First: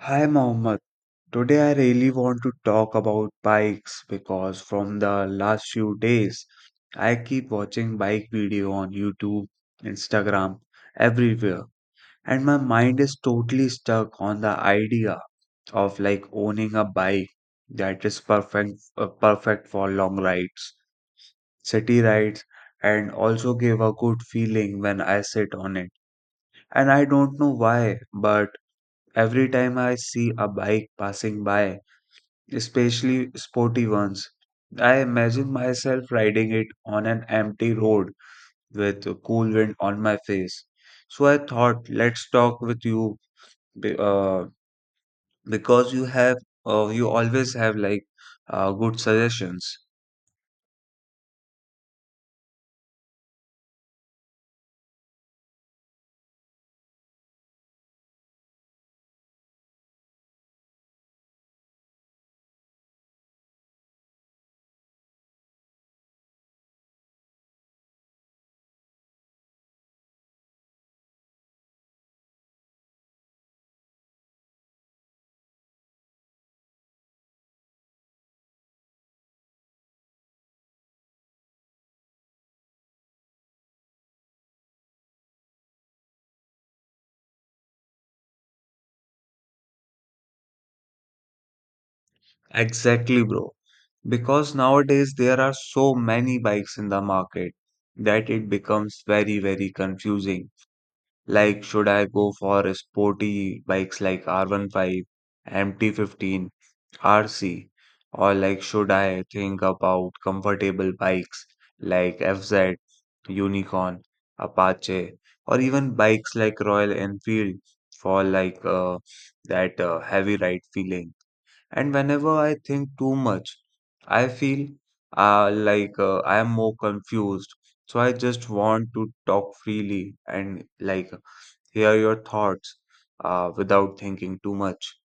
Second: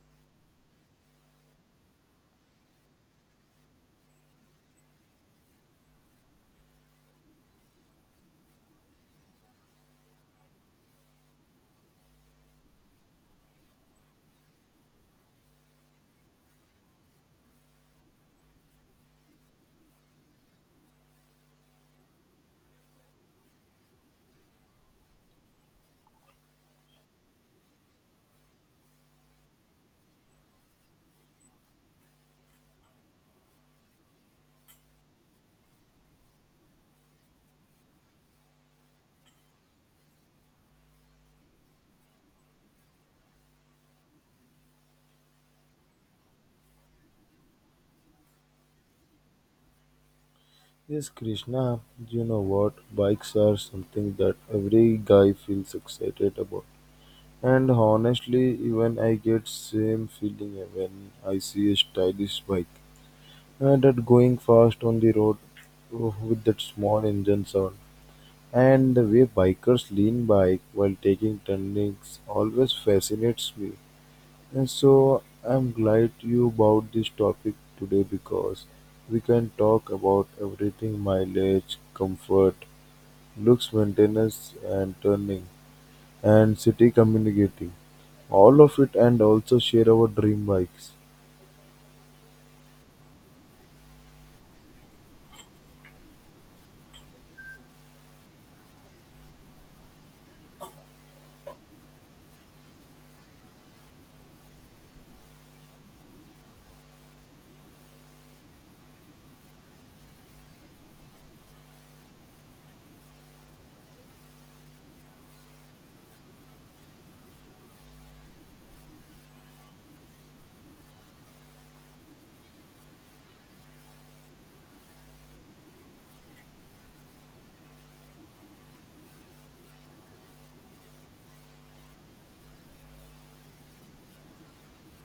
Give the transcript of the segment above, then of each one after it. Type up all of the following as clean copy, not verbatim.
Hi Mohammed. Today I really want to talk about bikes because from the last few days I keep watching bike video on YouTube, Instagram, everywhere and my mind is totally stuck on the idea of like owning a bike that is perfect for long rides, city rides and also give a good feeling when I sit on it. And I don't know why, but every time I see a bike passing by, especially sporty ones. I imagine myself riding it on an empty road with a cool wind on my face. So I thought, let's talk with you be- uh, because you have, you always have like good suggestions. Yes, Krishna, you know what? Bikes are something that every guy feels excited about. And honestly, even I get same feeling when I see a stylish bike. And that going fast on the road oh, with that small engine sound. And the way bikers lean bike while taking turnings always fascinates me. And so I'm glad you bought this topic today because we can talk about everything mileage, comfort, looks, maintenance, and turning, and city communicating. All of it, and also share our dream bikes. Exactly, bro. Because nowadays there are so many bikes in the market that it becomes very, very confusing. Like, should I go for sporty bikes like R15, MT15, RC, or like, should I think about comfortable bikes like FZ, Unicorn, Apache, or even bikes like Royal Enfield for like that heavy ride feeling? And whenever I think too much, I feel I am more confused. So I just want to talk freely and like hear your thoughts without thinking too much.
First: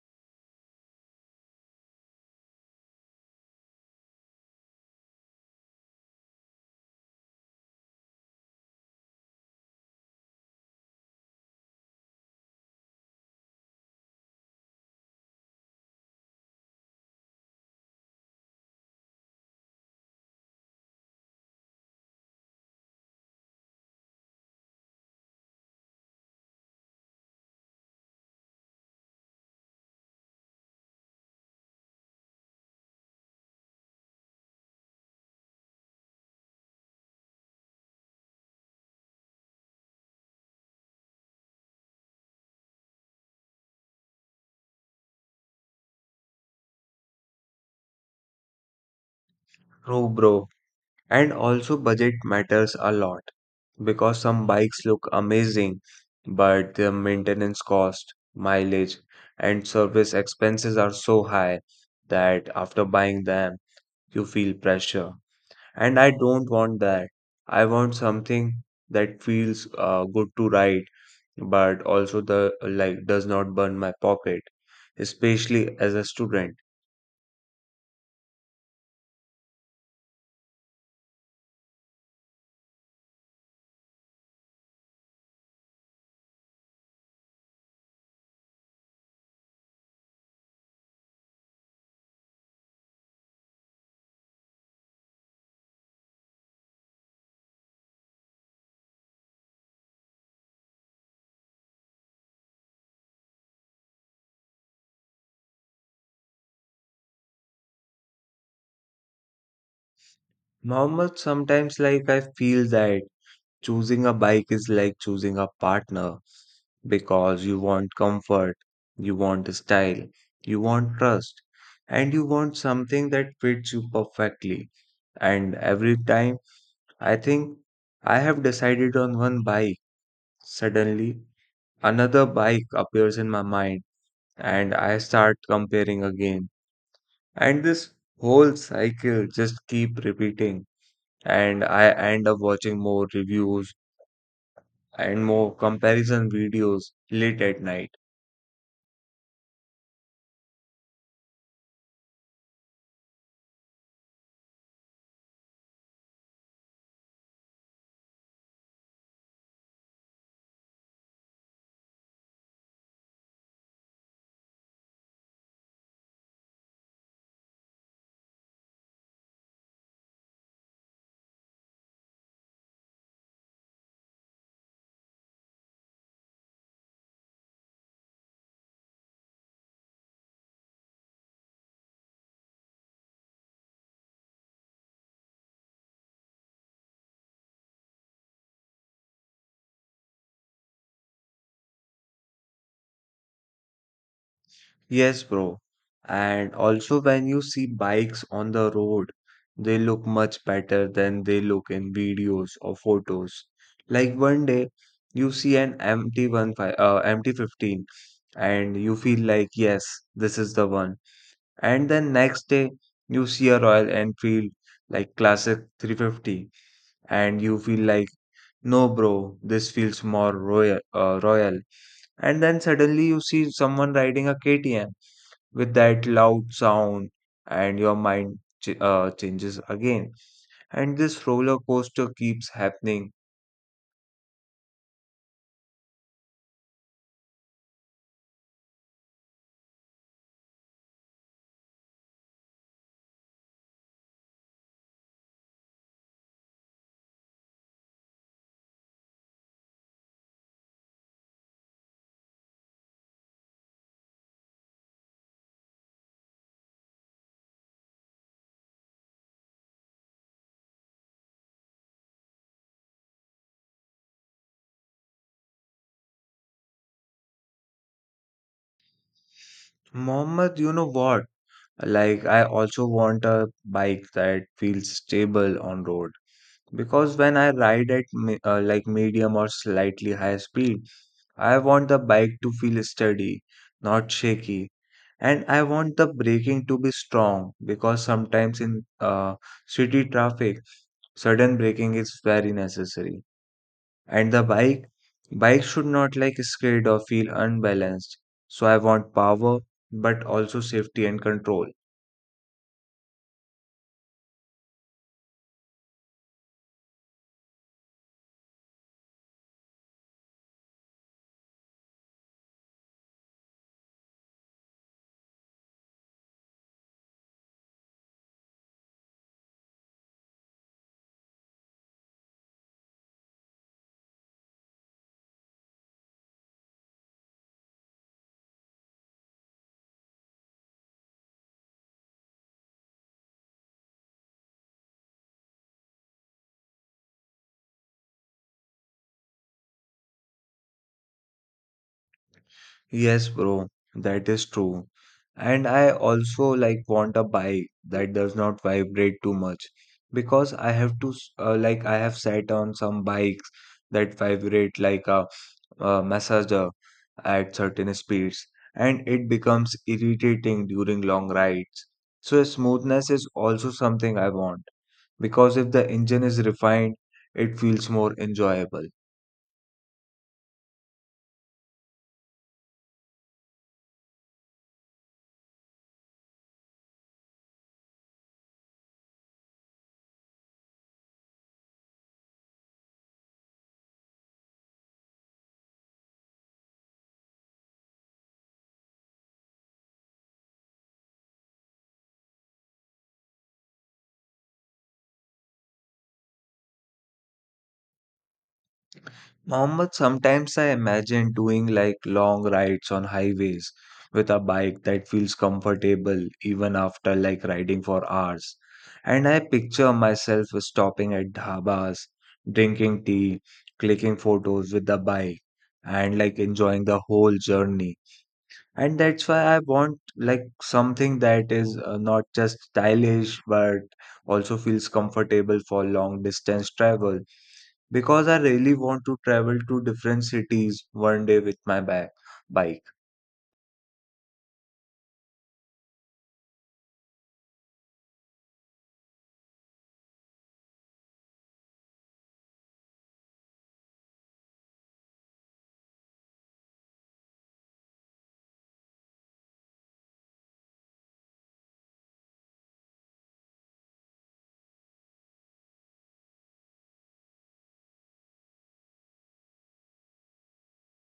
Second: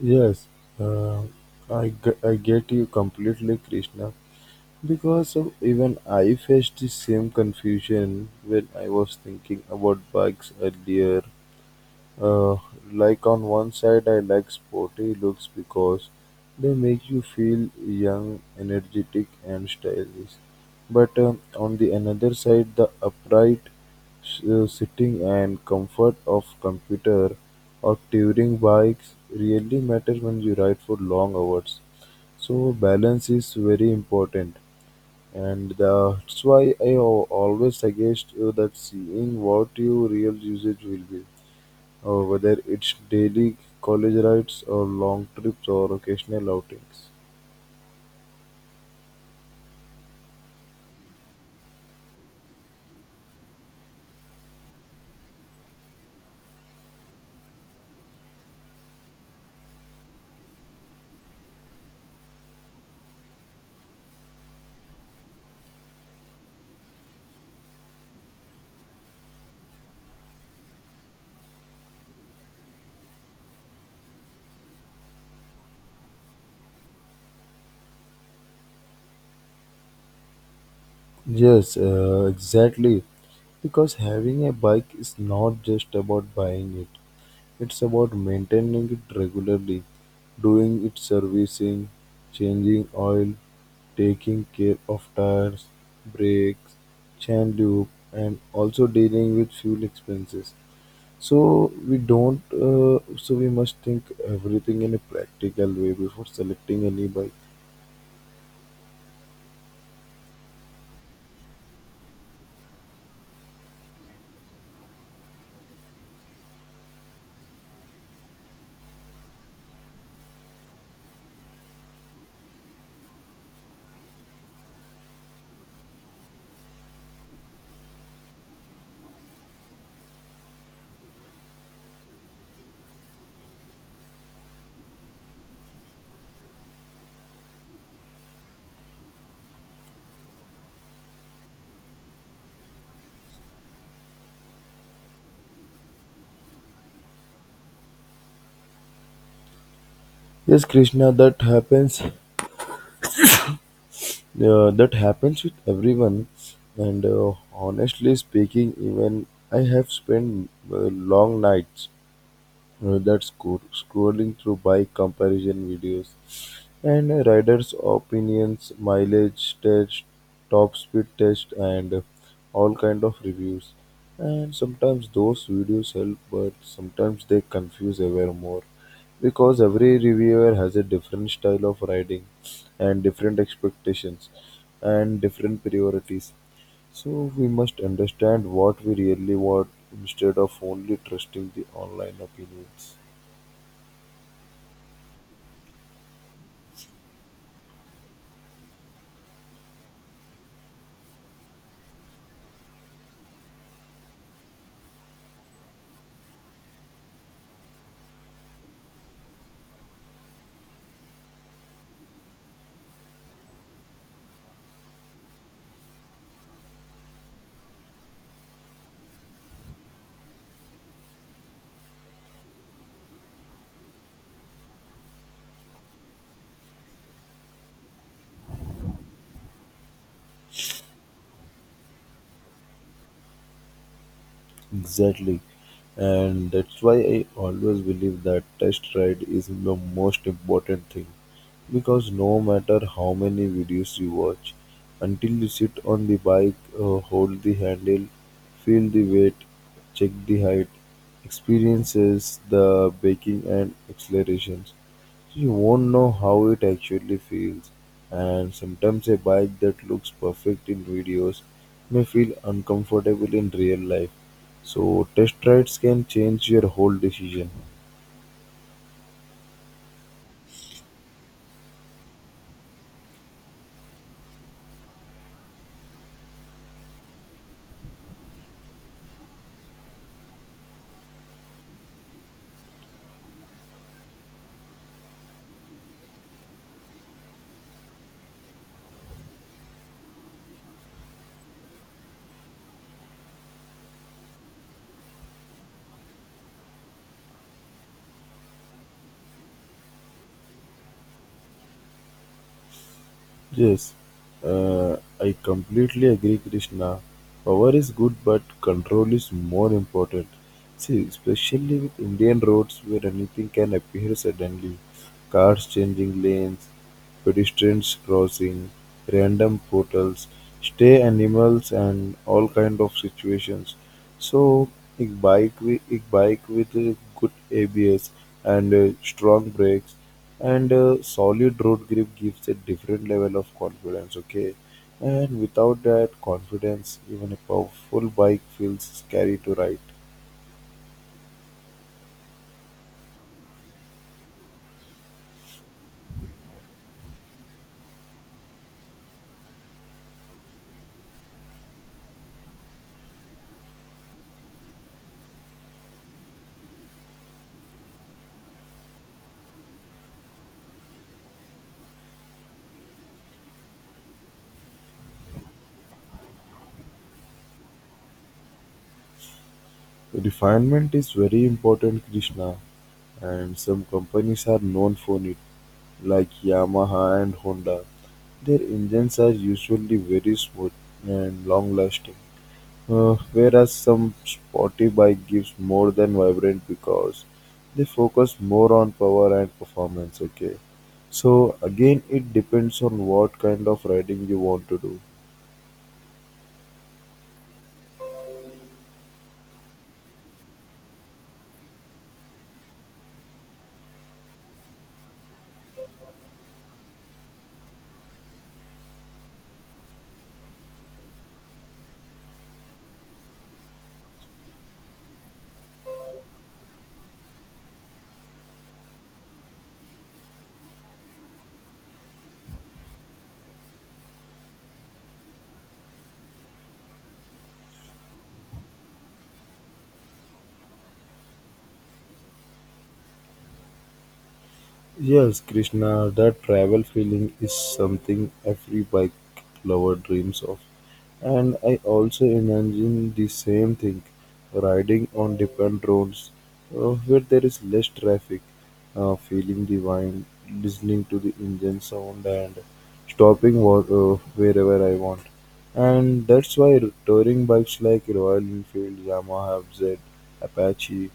Yes, uh, I get you completely, Krishna. Because of even I faced the same confusion when I was thinking about bikes earlier. Uh, like on one side, I like sporty looks because they make you feel young, energetic, and stylish. But on the another side, the upright sitting and comfort of computer or touring bikes really matter when you ride for long hours. So balance is very important, and that's why I always suggest you that seeing what your real usage will be. Whether it's daily college rides or long trips or occasional outings. True, bro. And also, budget matters a lot because some bikes look amazing, but their maintenance cost, mileage, and service expenses are so high that after buying them, you feel pressure. And I don't want that. I want something that feels good to ride, but also the like does not burn my pocket, especially as a student. Yes, exactly. Because having a bike is not just about buying it, it's about maintaining it regularly, doing its servicing, changing oil, taking care of tires, brakes, chain loop, and also dealing with fuel expenses. So we don't. So we must think everything in a practical way before selecting any bike. Mohammed, sometimes like I feel that choosing a bike is like choosing a partner because you want comfort, you want style, you want trust, and you want something that fits you perfectly. And every time I think I have decided on one bike, suddenly another bike appears in my mind and I start comparing again. And this whole cycle just keep repeating and I end up watching more reviews and more comparison videos late at night. Yes, Krishna, that happens. That happens with everyone. And honestly speaking, even I have spent long nights scrolling through bike comparison videos and riders' opinions, mileage test, top speed test, and all kind of reviews. And sometimes those videos help, but sometimes they confuse ever more because every reviewer has a different style of riding and different expectations and different priorities. So we must understand what we really want instead of only trusting the online opinions. Yes, bro. And also, when you see bikes on the road, they look much better than they look in videos or photos. Like one day, you see an MT-15 and you feel like, yes, this is the one. And then next day, you see a Royal Enfield like Classic 350 and you feel like no bro, this feels more royal and then suddenly you see someone riding a KTM with that loud sound and your mind changes again and this roller coaster keeps happening. Exactly. And that's why I always believe that test ride is the most important thing. Because no matter how many videos you watch, until you sit on the bike, hold the handle, feel the weight, check the height, experiences the braking and accelerations, you won't know how it actually feels, and sometimes a bike that looks perfect in videos may feel uncomfortable in real life. So, test rides can change your whole decision. Mohammed, you know what? Like I also want a bike that feels stable on road because when I ride at like medium or slightly high speed I want the bike to feel steady, not shaky. And I want the braking to be strong because sometimes in city traffic, sudden braking is very necessary. And the bike should not like skid or feel unbalanced. So I want power, but also safety and control. Yes, I completely agree, Krishna. Power is good, but control is more important. See, especially with Indian roads where anything can appear suddenly cars changing lanes, pedestrians crossing, random portals, stray animals, and all kind of situations. So a bike with good ABS and strong brakes and solid road grip gives a different level of confidence. Okay, and without that confidence, even a powerful bike feels scary to ride. Yes, bro, that is true. And I also like want a bike that does not vibrate too much because I have to s- like I have sat on some bikes that vibrate like a massager at certain speeds and it becomes irritating during long rides. So smoothness is also something I want because if the engine is refined, it feels more enjoyable. Refinement is very important, Krishna, and some companies are known for it, like Yamaha and Honda. Their engines are usually very smooth and long lasting. Whereas some Spotify gives more than Vibrant because they focus more on power and performance. Okay, so again, it depends on what kind of riding you want to do. Mohammed, sometimes I imagine doing like long rides on highways with a bike that feels comfortable even after like riding for hours. And I picture myself stopping at dhabas, drinking tea, clicking photos with the bike, and like enjoying the whole journey. And that's why I want like something that is not just stylish but also feels comfortable for long distance travel because I really want to travel to different cities one day with my bike. Yes, Krishna, that travel feeling is something every bike lover dreams of. And I also imagine the same thing riding on different roads where there is less traffic, feeling the wind, listening to the engine sound, and stopping wherever I want. And that's why touring bikes like Royal Enfield, Yamaha, FZ, Apache,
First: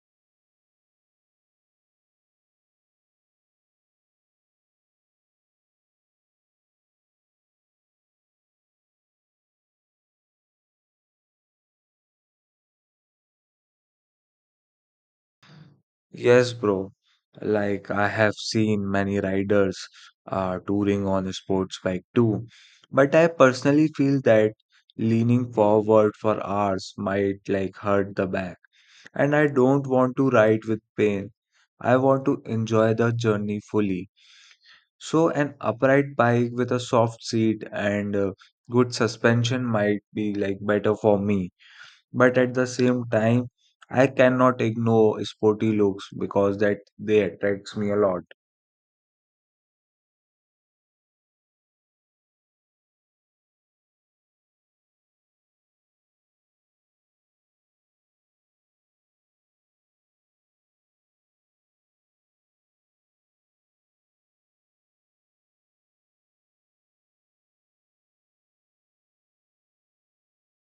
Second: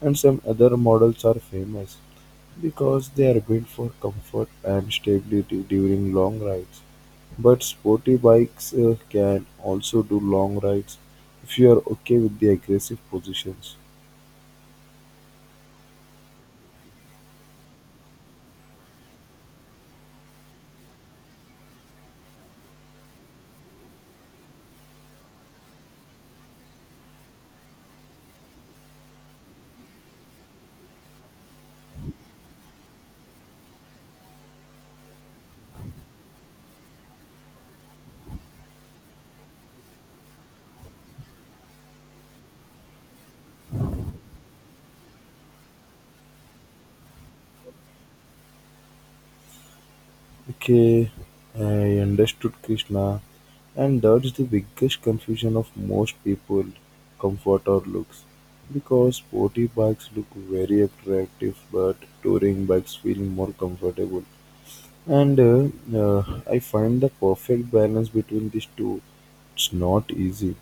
and some other models are famous because they are built for comfort and stability during long rides. But sporty bikes can also do long rides if you are okay with the aggressive positions. Yes, bro. Like I have seen many riders touring on a sports bike too, but I personally feel that leaning forward for hours might like hurt the back, and I don't want to ride with pain. I want to enjoy the journey fully. So an upright bike with a soft seat and good suspension might be like better for me but at the same time I cannot ignore sporty looks because that they attracts me a lot. Okay, I understood Krishna, and that's the biggest confusion of most people comfort or looks because sporty bikes look very attractive but touring bikes feel more comfortable and I find the perfect balance between these two. It's not easy,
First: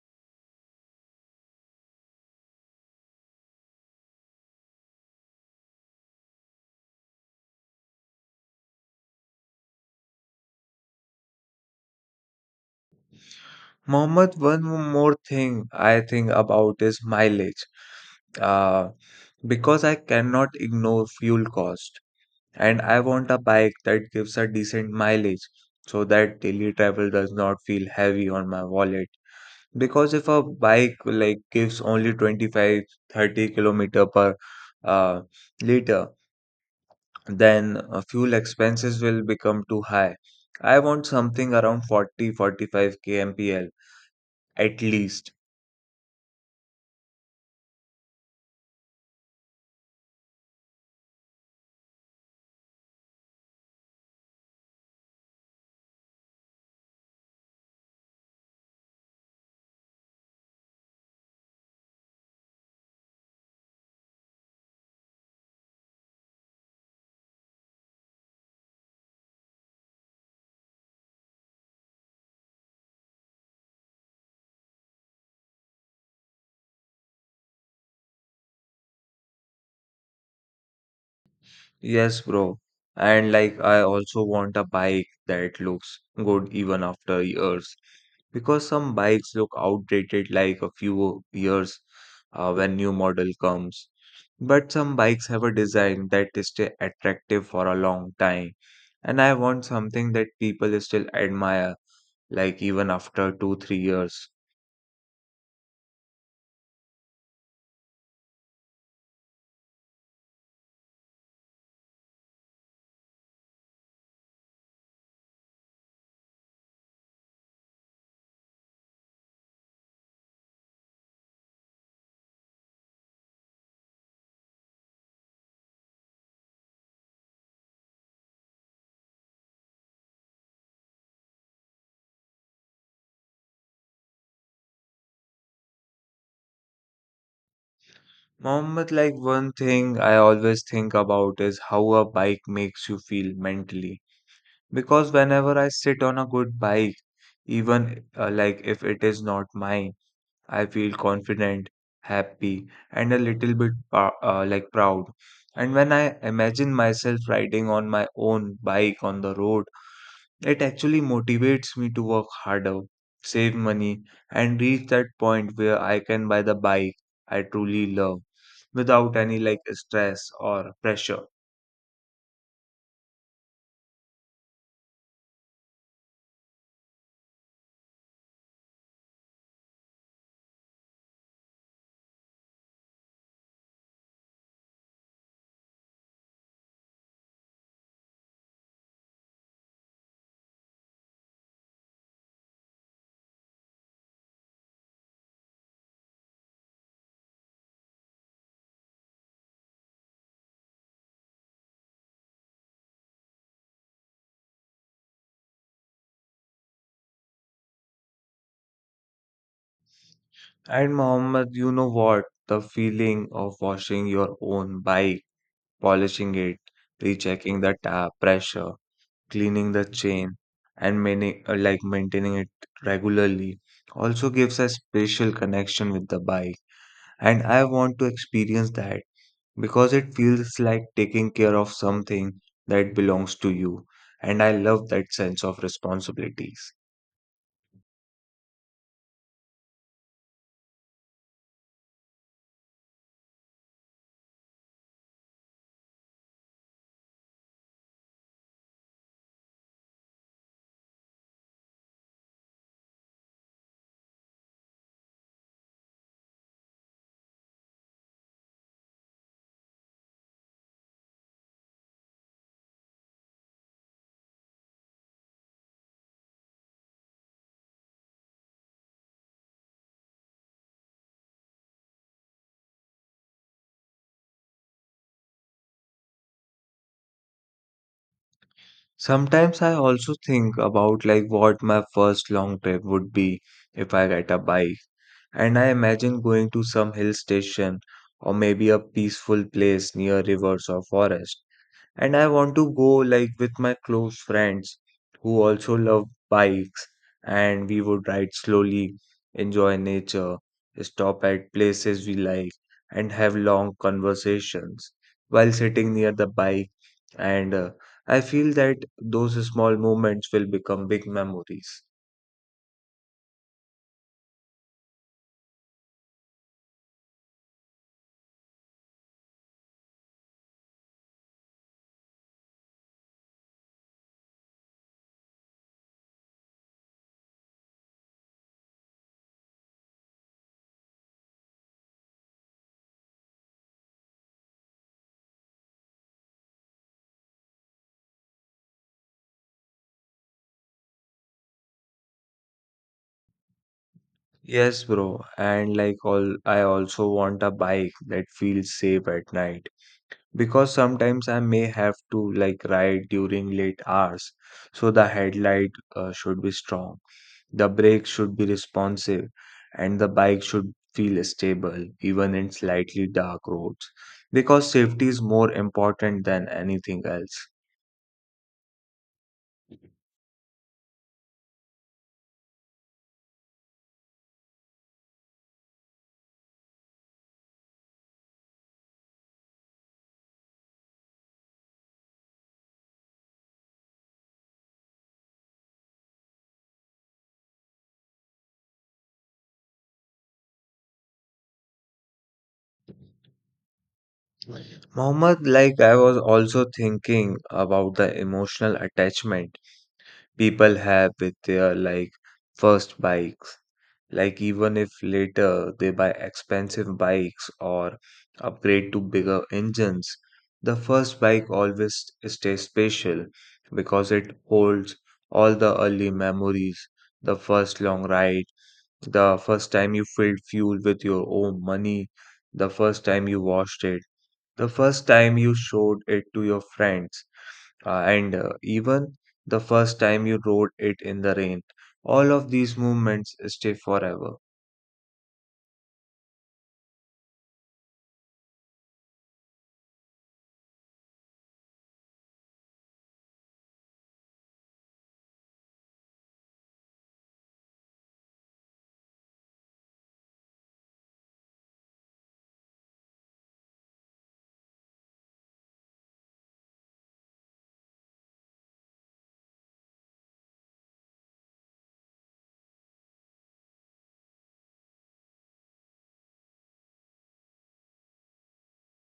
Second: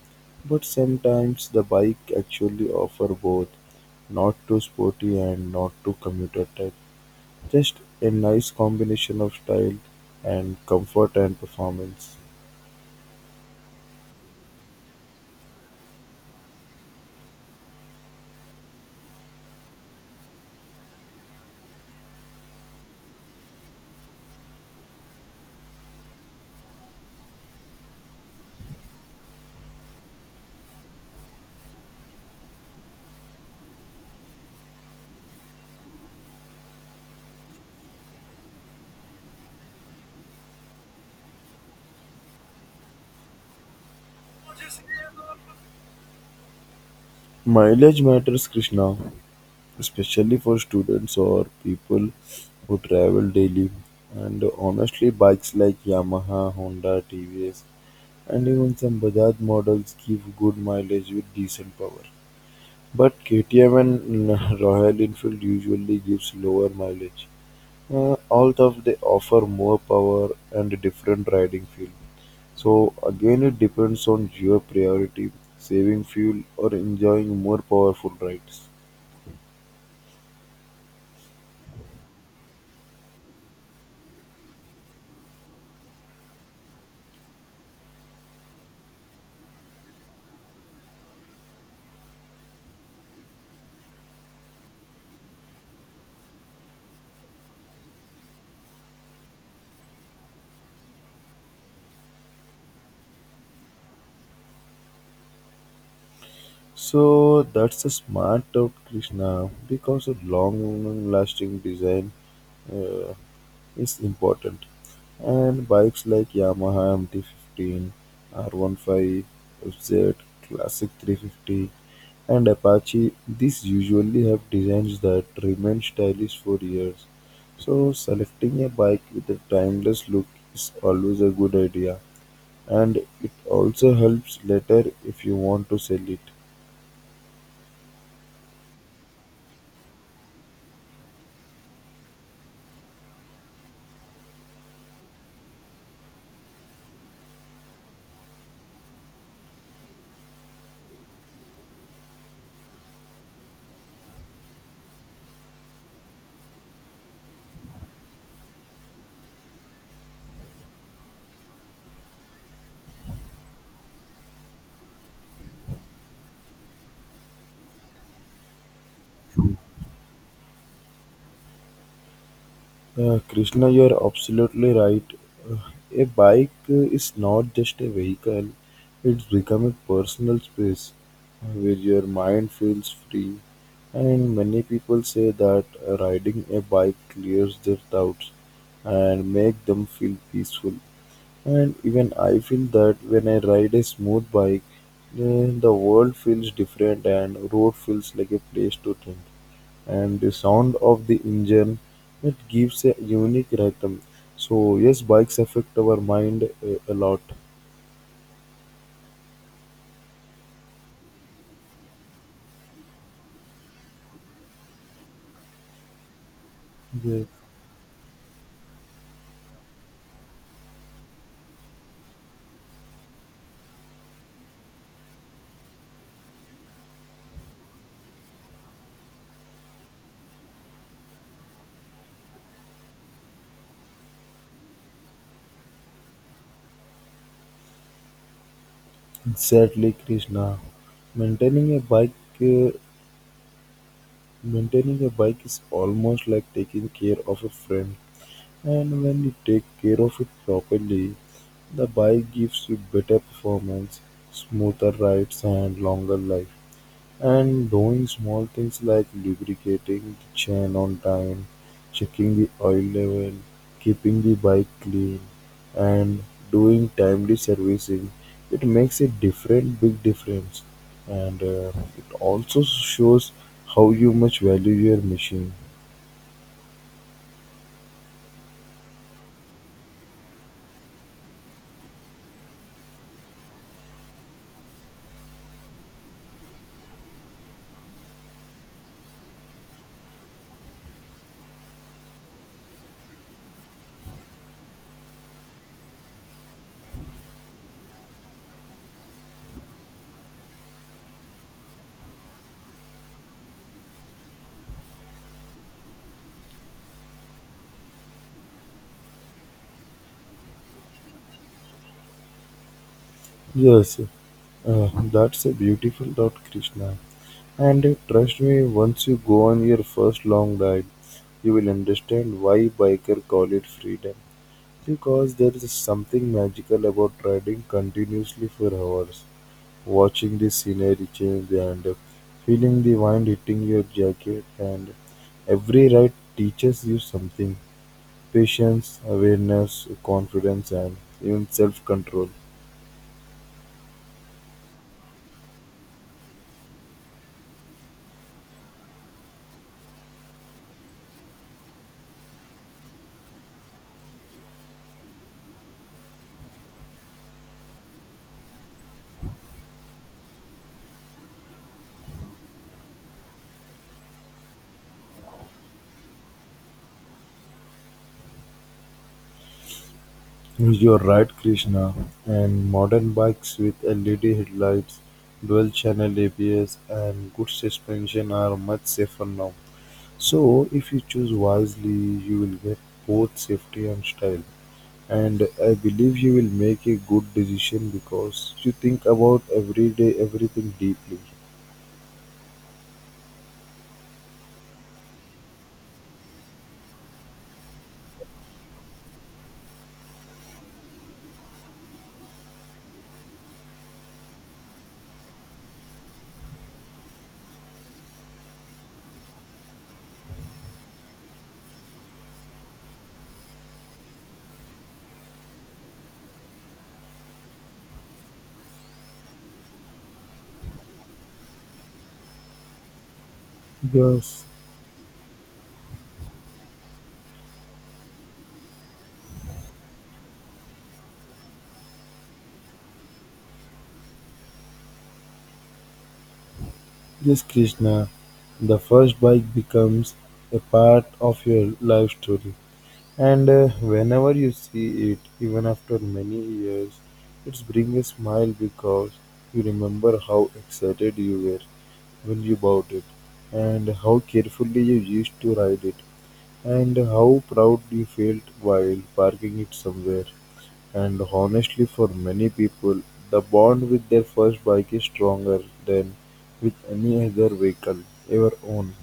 but sometimes the bike actually offer both, not too sporty and not too commuter type. Just a nice combination of style and comfort and performance. Mohammed, one more thing I think about is mileage. Uh, because I cannot ignore fuel cost and I want a bike that gives a decent mileage so that daily travel does not feel heavy on my wallet. Because if a bike like gives only 25-30 kilometer per uh, liter then fuel expenses will become too high. I want something around 40-45 kmpl at least. Mileage matters, Krishna, especially for students or people who travel daily. And honestly, bikes like Yamaha, Honda, TVS, and even some Bajaj models give good mileage with decent power. But KTM and Royal Enfield usually gives lower mileage, although they offer more power and different riding feel. So again, it depends on your priority, saving fuel or enjoying more powerful rides. Yes, bro. And like, I also want a bike that looks good even after years. Because some bikes look outdated like a few years when new model comes. But some bikes have a design that is stay attractive for a long time. And I want something that people still admire, like even after two, 3 years. So that's a smart out, Krishna, because a long-lasting design uh, is important. And bikes like Yamaha MT-15, R15, FZ, Classic 350 and Apache, these usually have designs that remain stylish for years. So selecting a bike with a timeless look is always a good idea, and it also helps later if you want to sell it. Mohammed, like one thing I always think about is how a bike makes you feel mentally. Because whenever I sit on a good bike, even like if it is not mine, I feel confident, happy, and a little bit like proud. And when I imagine myself riding on my own bike on the road, it actually motivates me to work harder, save money, and reach that point where I can buy the bike I truly love without any like stress or pressure. Krishna, you're absolutely right. Uh, a bike is not just a vehicle, it's become a personal space where your mind feels free. And many people say that riding a bike clears their doubts and make them feel peaceful. And even I feel that when I ride a smooth bike, then the world feels different and road feels like a place to think and the sound of the engine it gives a unique rhythm. So yes, bikes affect our mind a lot. And Mohammed, you know what? The feeling of washing your own bike, polishing it, Yeah, rechecking the tap pressure, cleaning the chain, and many, like maintaining it regularly also gives a special connection with the bike. And I want to experience that because it feels like taking care of something that belongs to you. And I love that sense of responsibilities. exactly Krishna. Maintaining a bike uh, maintaining a bike is almost like taking care of a friend, and when you take care of it properly the bike gives you better performance, smoother rides and longer life. And doing small things like lubricating the chain on time, checking the oil level, keeping the bike clean, and doing timely servicing, it makes a different big difference. And it also shows how you much value your machine. Sometimes I also think about like what my first long trip would be if I get a bike, and I imagine going to some hill station or maybe a peaceful place near rivers or forest and I want to go like with my close friends who also love bikes and we would ride slowly, enjoy nature, stop at places we like and have long conversations while sitting near the bike and I feel that those small moments will become big memories. Yes, that's a beautiful thought, Krishna. And trust me, once you go on your first long ride, you will understand why biker call it freedom. Because there is something magical about riding continuously for hours, watching the scenery change and feeling the wind hitting your jacket and every ride teaches you something. Patience, awareness, confidence and even self-control. Yes, bro, and like all I also want a bike that feels safe at night because sometimes I may have to like ride during late hours. So the headlight should be strong, the brakes should be responsive, and the bike should feel stable even in slightly dark roads because safety is more important than anything else. You're right, Krishna. And modern bikes with LED headlights, dual channel ABS, and good suspension are much safer now. So, if you choose wisely, you will get both safety and style. And I believe you will make a good decision because you think about every day everything deeply. Mohammed, like I was also thinking about the emotional attachment people have with their like first bikes. Like, even if later they buy expensive bikes or upgrade to bigger engines, the first bike always stays special because it holds all the early memories, the first long ride, the first time you filled fuel with your own money, the first time you washed it, Yes, the first time you showed it to your friends, and even the first time you rode it in the rain. All of these moments stay forever. yes, Krishna. The first bike becomes a part of your life story. And whenever you see it, even after many years, it brings a smile because you remember how excited you were when you bought it, and how carefully you used to ride it, and how proud you felt while parking it somewhere. And honestly, for many people, the bond with their first bike is stronger than with any other vehicle ever owned.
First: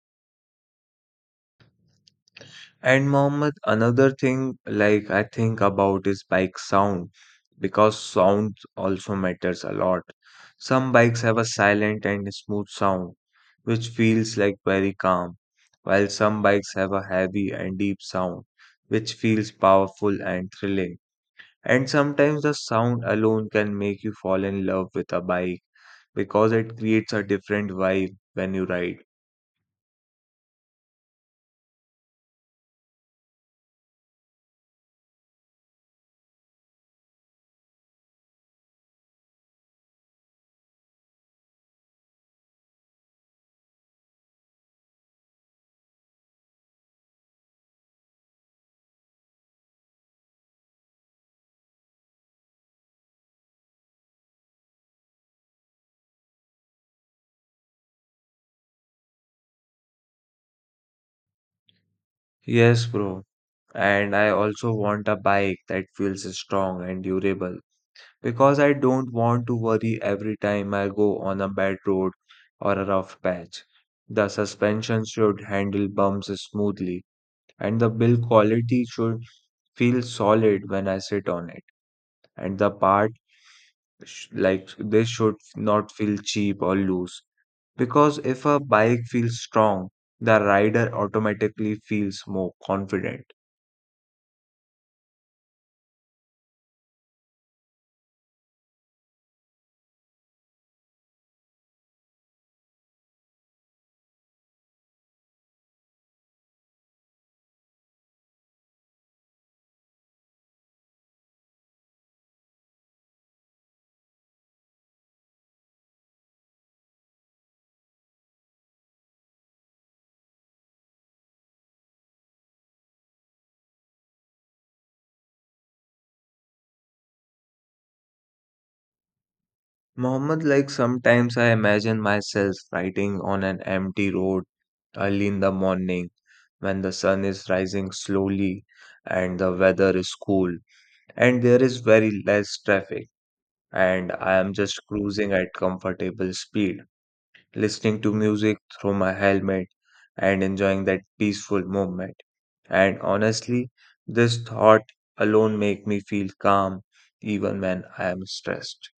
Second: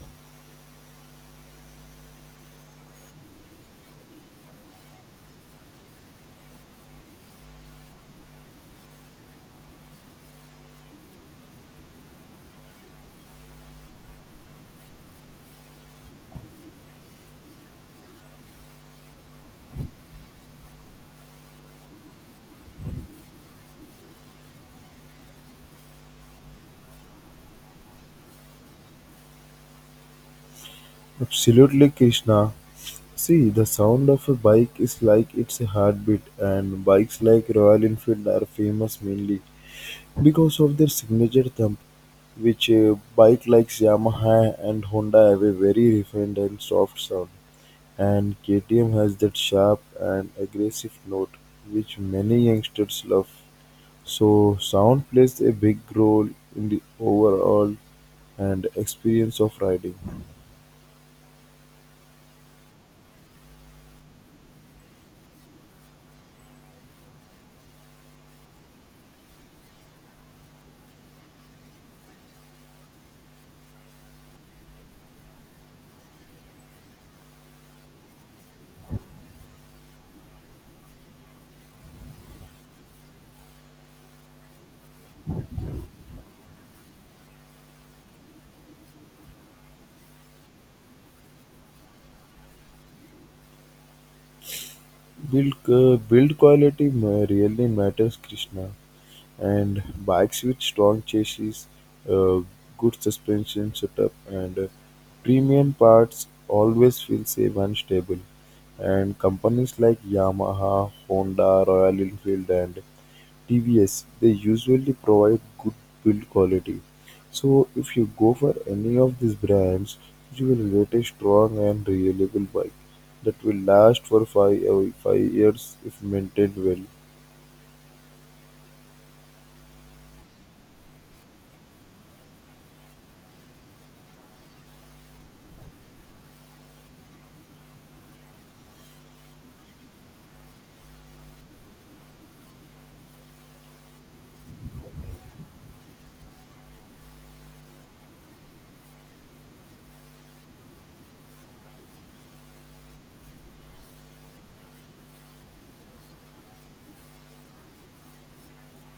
And Mohammed, another thing like I think about is bike sound because sound also matters a lot. Some bikes have a silent and smooth sound which feels like very calm, while some bikes have a heavy and deep sound which feels powerful and thrilling. And sometimes the sound alone can make you fall in love with a bike because it creates a different vibe when you ride. Absolutely, Krishna. See, the sound of a bike is like it's a heartbeat, and bikes like Royal Enfield are famous mainly because of their signature thump, which bike like Yamaha and Honda have a very refined and soft sound, and KTM has that sharp and aggressive note which many youngsters love. So, sound plays a big role in the overall and experience of riding. Yes, bro. And I also want a bike that feels strong and durable because I don't want to worry every time I go on a bad road or a rough patch. The suspension should handle bumps smoothly, and the build quality should feel solid when I sit on it. And the part like this should not feel cheap or loose because if a bike feels strong, the rider automatically feels more confident. Build quality really matters, Krishna. And bikes with strong chassis, uh, good suspension setup, and premium parts always feel safe and stable. And companies like Yamaha, Honda, Royal Enfield, and TVS they usually provide good build quality. So if you go for any of these brands, you will get a strong and reliable bike that will last for five years if maintained well. Mohammed, like sometimes I imagine myself riding on an empty road early in the morning when the sun is rising slowly and the weather is cool and there is very less traffic and I am just cruising at comfortable speed, listening to music through my helmet and enjoying that peaceful moment. And honestly, this thought alone make me feel calm even when I am stressed.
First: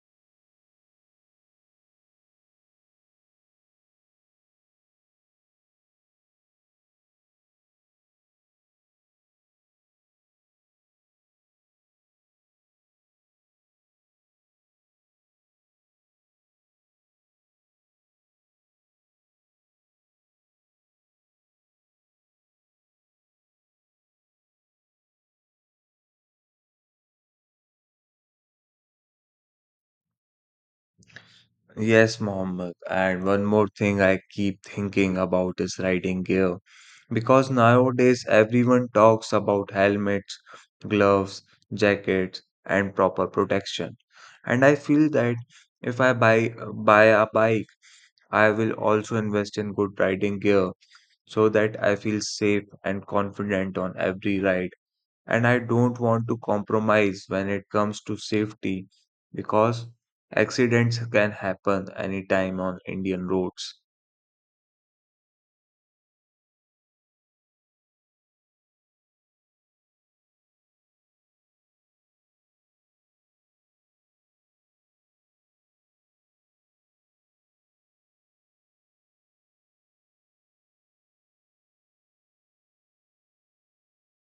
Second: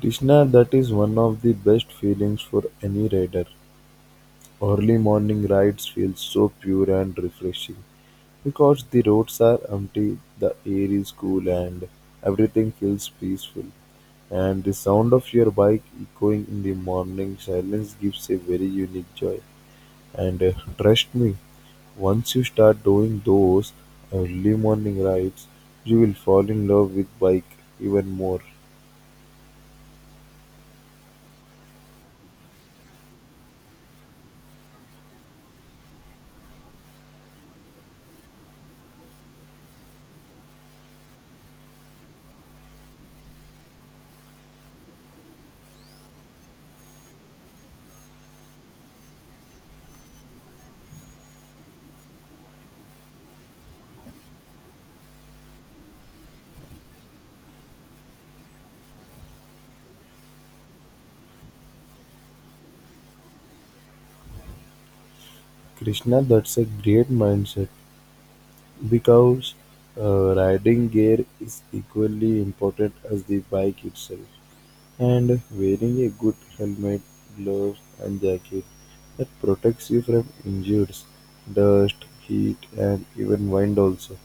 Krishna that is one of the best feelings for any rider. Early morning rides feel so pure and refreshing because the roads are empty, the air is cool and everything feels peaceful. And the sound of your bike echoing in the morning silence gives a very unique joy. And trust me, once you start doing those early morning rides, you will fall in love with bike even more. Yes, Mohammed. And one more thing I keep thinking about is riding gear. Because nowadays everyone talks about helmets, gloves, jackets, and proper protection. And I feel that if I buy a bike, I will also invest in good riding gear so that I feel safe and confident on every ride and I don't want to compromise when it comes to safety because accidents can happen anytime on Indian roads. Krishna, that's a great mindset. Because riding gear is equally important as the bike itself, and wearing a good helmet, gloves, and jacket that protects you from injuries, dust, heat, and even wind also.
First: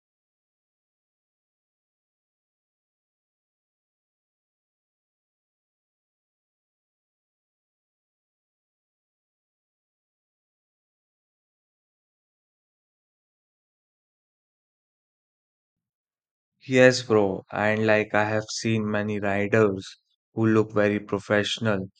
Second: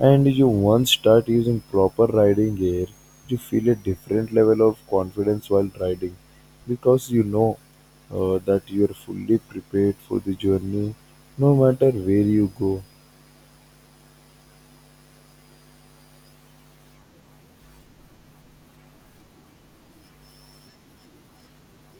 And you once start using proper riding gear, you feel a different level of confidence while riding because you know that you are fully prepared for the journey no matter where you go. Yes, bro, and like I have seen many riders who look very professional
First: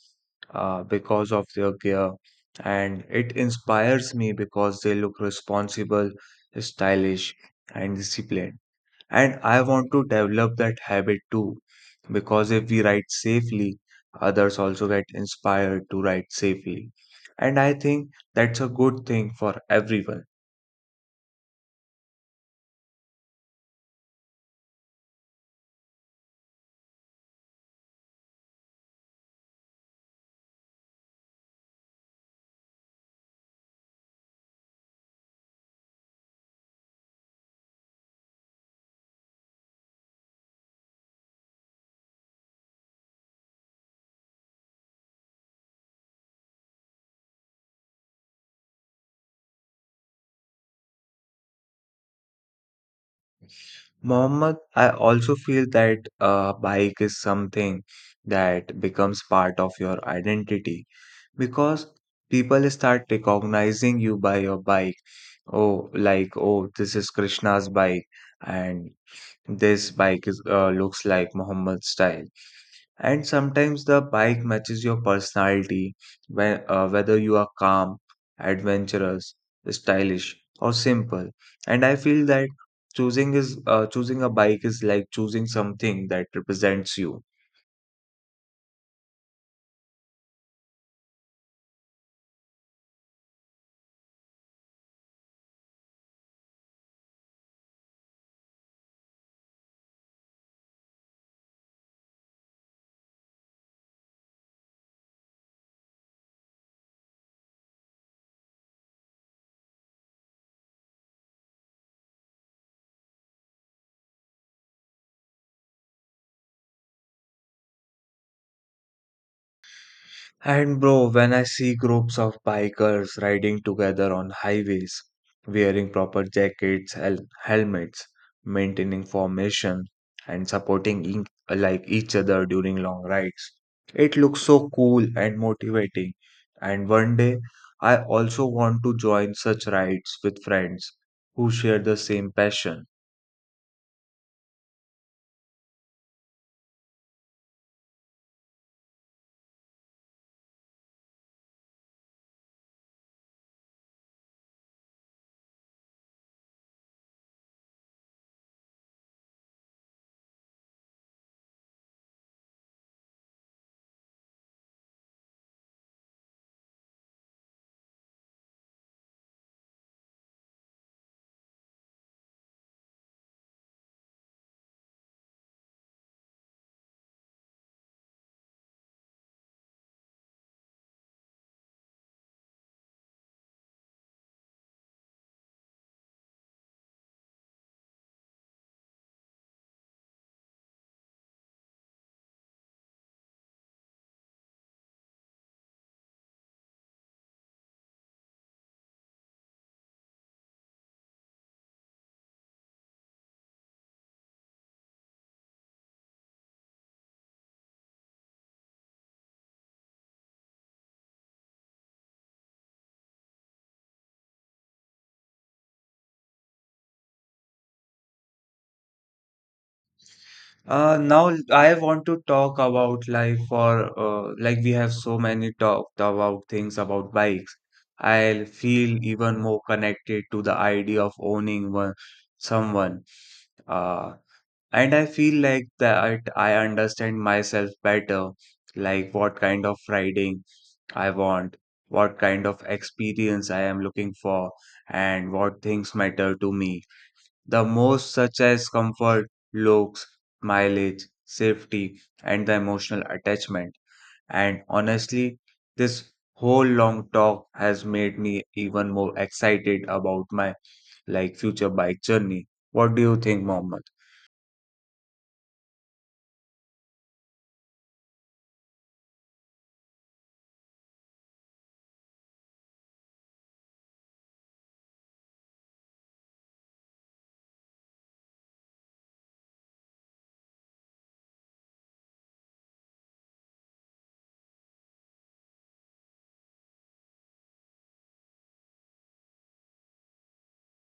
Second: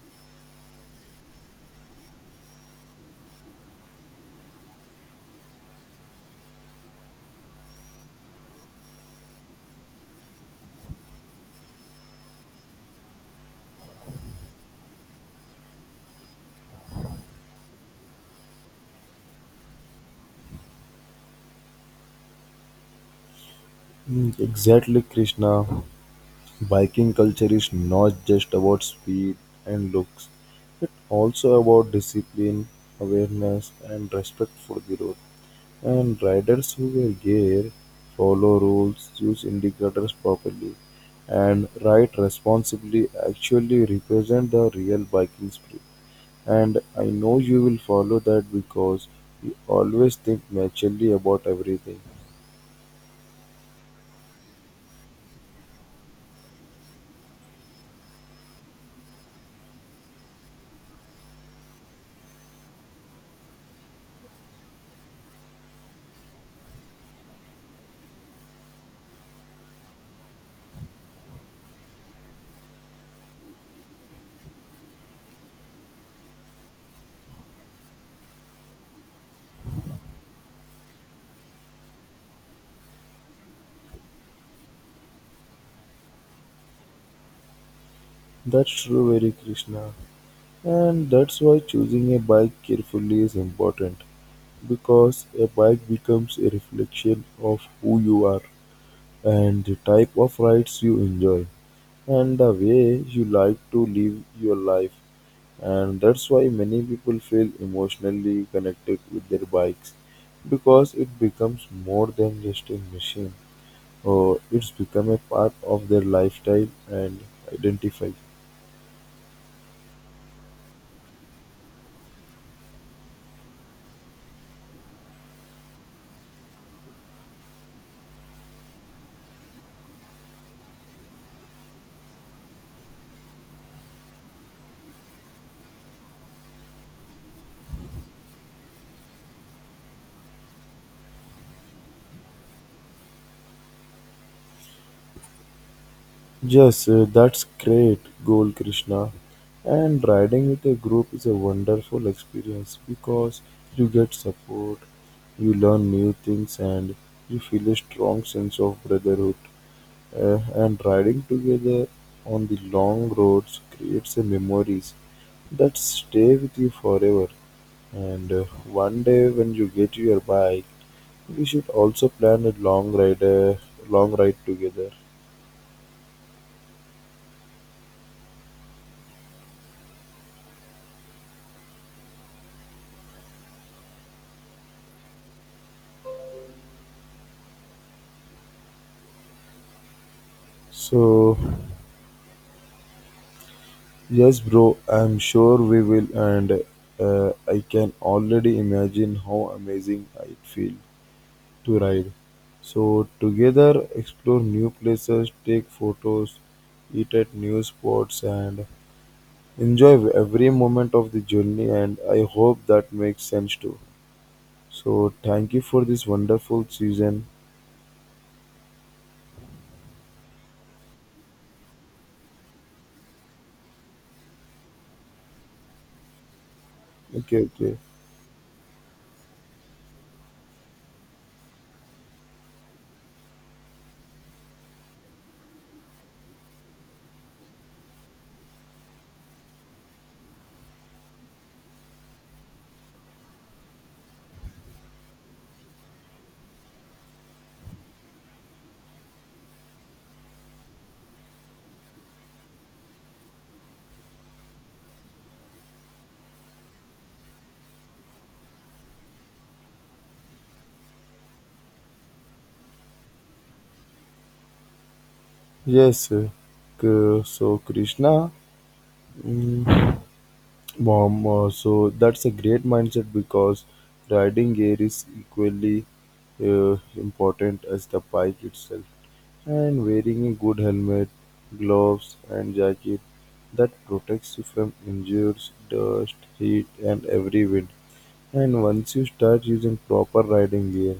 because of their gear, and it inspires me because they look responsible, stylish, and disciplined. And I want to develop that habit too, because if we write safely, others also get inspired to write safely. And I think that's a good thing for everyone. Mm, exactly, Krishna. Viking culture is not just about speed and looks, also about discipline, awareness, and respect for the road. And riders who wear gear follow rules, use indicators properly, and ride responsibly actually represent the real biking spirit. And I know you will follow that because you always think naturally about everything. Mohammed, I also feel that a bike is something that becomes part of your identity because people start recognizing you by your bike. Oh, like, oh, this is Krishna's bike, and this bike is looks like Mohammed's style. And sometimes the bike matches your personality, when, whether you are calm, adventurous, stylish, or simple. And I feel that choosing a bike is like choosing something that represents you. That's true, very Krishna. And that's why choosing a bike carefully is important because a bike becomes a reflection of who you are and the type of rides you enjoy and the way you like to live your life. And that's why many people feel emotionally connected with their bikes because it becomes more than just a machine or it's become a part of their lifestyle and identify. And bro, when I see groups of bikers riding together on highways, wearing proper jackets, helmets, maintaining formation, and supporting like each other during long rides, it looks so cool and motivating. And one day, I also want to join such rides with friends who share the same passion. Yes, that's great goal, Krishna. And riding with a group is a wonderful experience because you get support, you learn new things, and you feel a strong sense of brotherhood. And riding together on the long roads creates a memories that stay with you forever. And one day when you get your bike, we should also plan a long ride together. So yes, bro, I'm sure we will, and I can already imagine how amazing it feels to ride. So, together, explore new places, take photos, eat at new spots, and enjoy every moment of the journey. And I hope that makes sense too. So, thank you for this wonderful season. Now I want to talk about like for like we have so many talked about things about Okay, bikes. okay. I feel even more connected to the idea of owning one someone. Uh, and I feel like that I understand myself better, like what kind of riding I want, what kind of experience I am looking for, and what things matter to me. The most such as comfort, looks, mileage, safety, and the emotional attachment. And honestly, this whole long talk has made me even more excited about my like future bike journey. What do you think, Mohammed? Yes, so Krishna. mm, Warm, so that's a great mindset because riding gear is equally important as the bike itself. And wearing a good helmet, gloves, and jacket that protects you from injuries, dust, heat, and every wind. And once you start using proper riding gear,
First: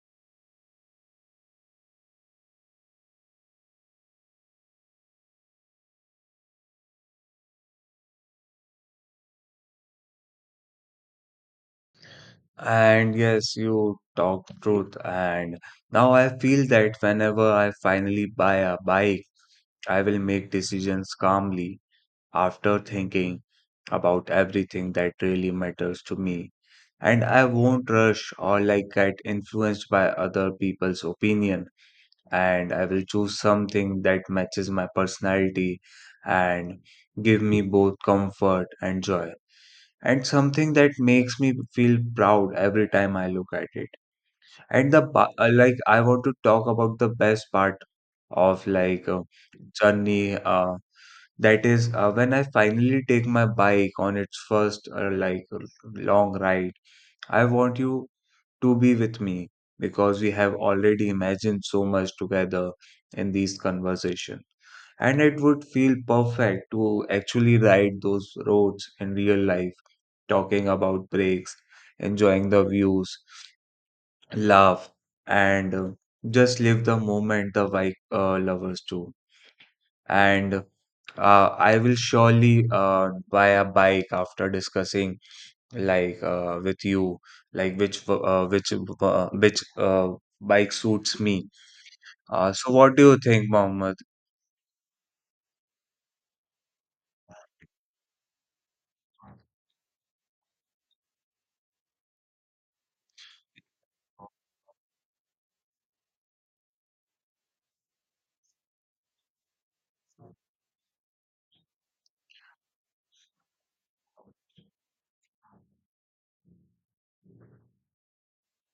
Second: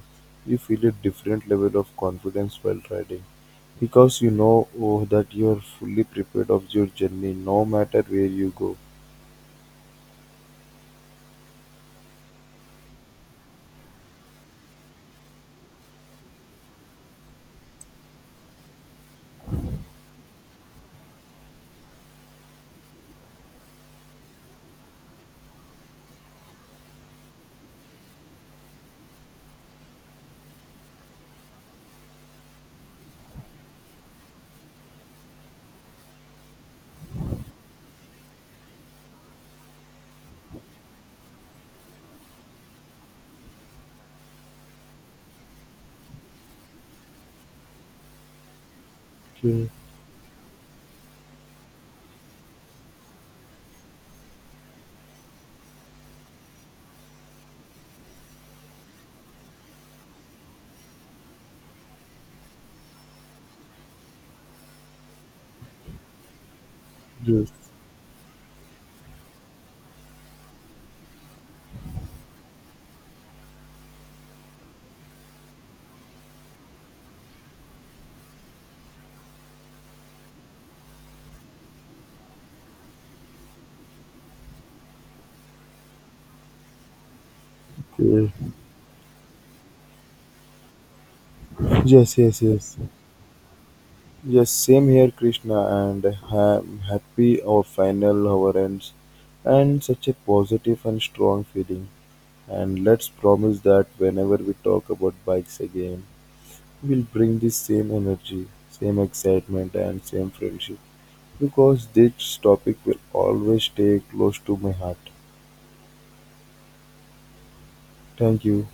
you feel a different level of confidence while riding because you know that you are fully prepared of your journey no matter where you go. And yes, you talk truth. And now I feel that whenever I finally buy a bike, I will make decisions calmly after thinking about everything that really matters to me. And I won't rush or like get influenced by other people's opinion. And I will choose something that matches my personality and give me both comfort and joy. And something that makes me feel proud every time I look at it. And the like, I want to talk about the best part of like Okay, journey. That is, when I finally take my bike on its first like long ride, I want you to be with me because we have already imagined so much together in these conversations. And it would feel perfect to yes. actually ride those roads in real life, talking about breaks, enjoying the views, laugh, and just live the moment the bike lovers do and I will surely buy a bike after discussing like with you like which w- Yes, uh, which w- uh, which uh, bike suits me. yes, So yes. what do you think, Mohammed? Yes, same here, Krishna, and I'm happy our final hour ends and such a positive and strong feeling. And let's promise that whenever we talk about bikes again, we'll bring this same energy, same excitement, and same friendship because this topic will always stay close to my heart. Thank you.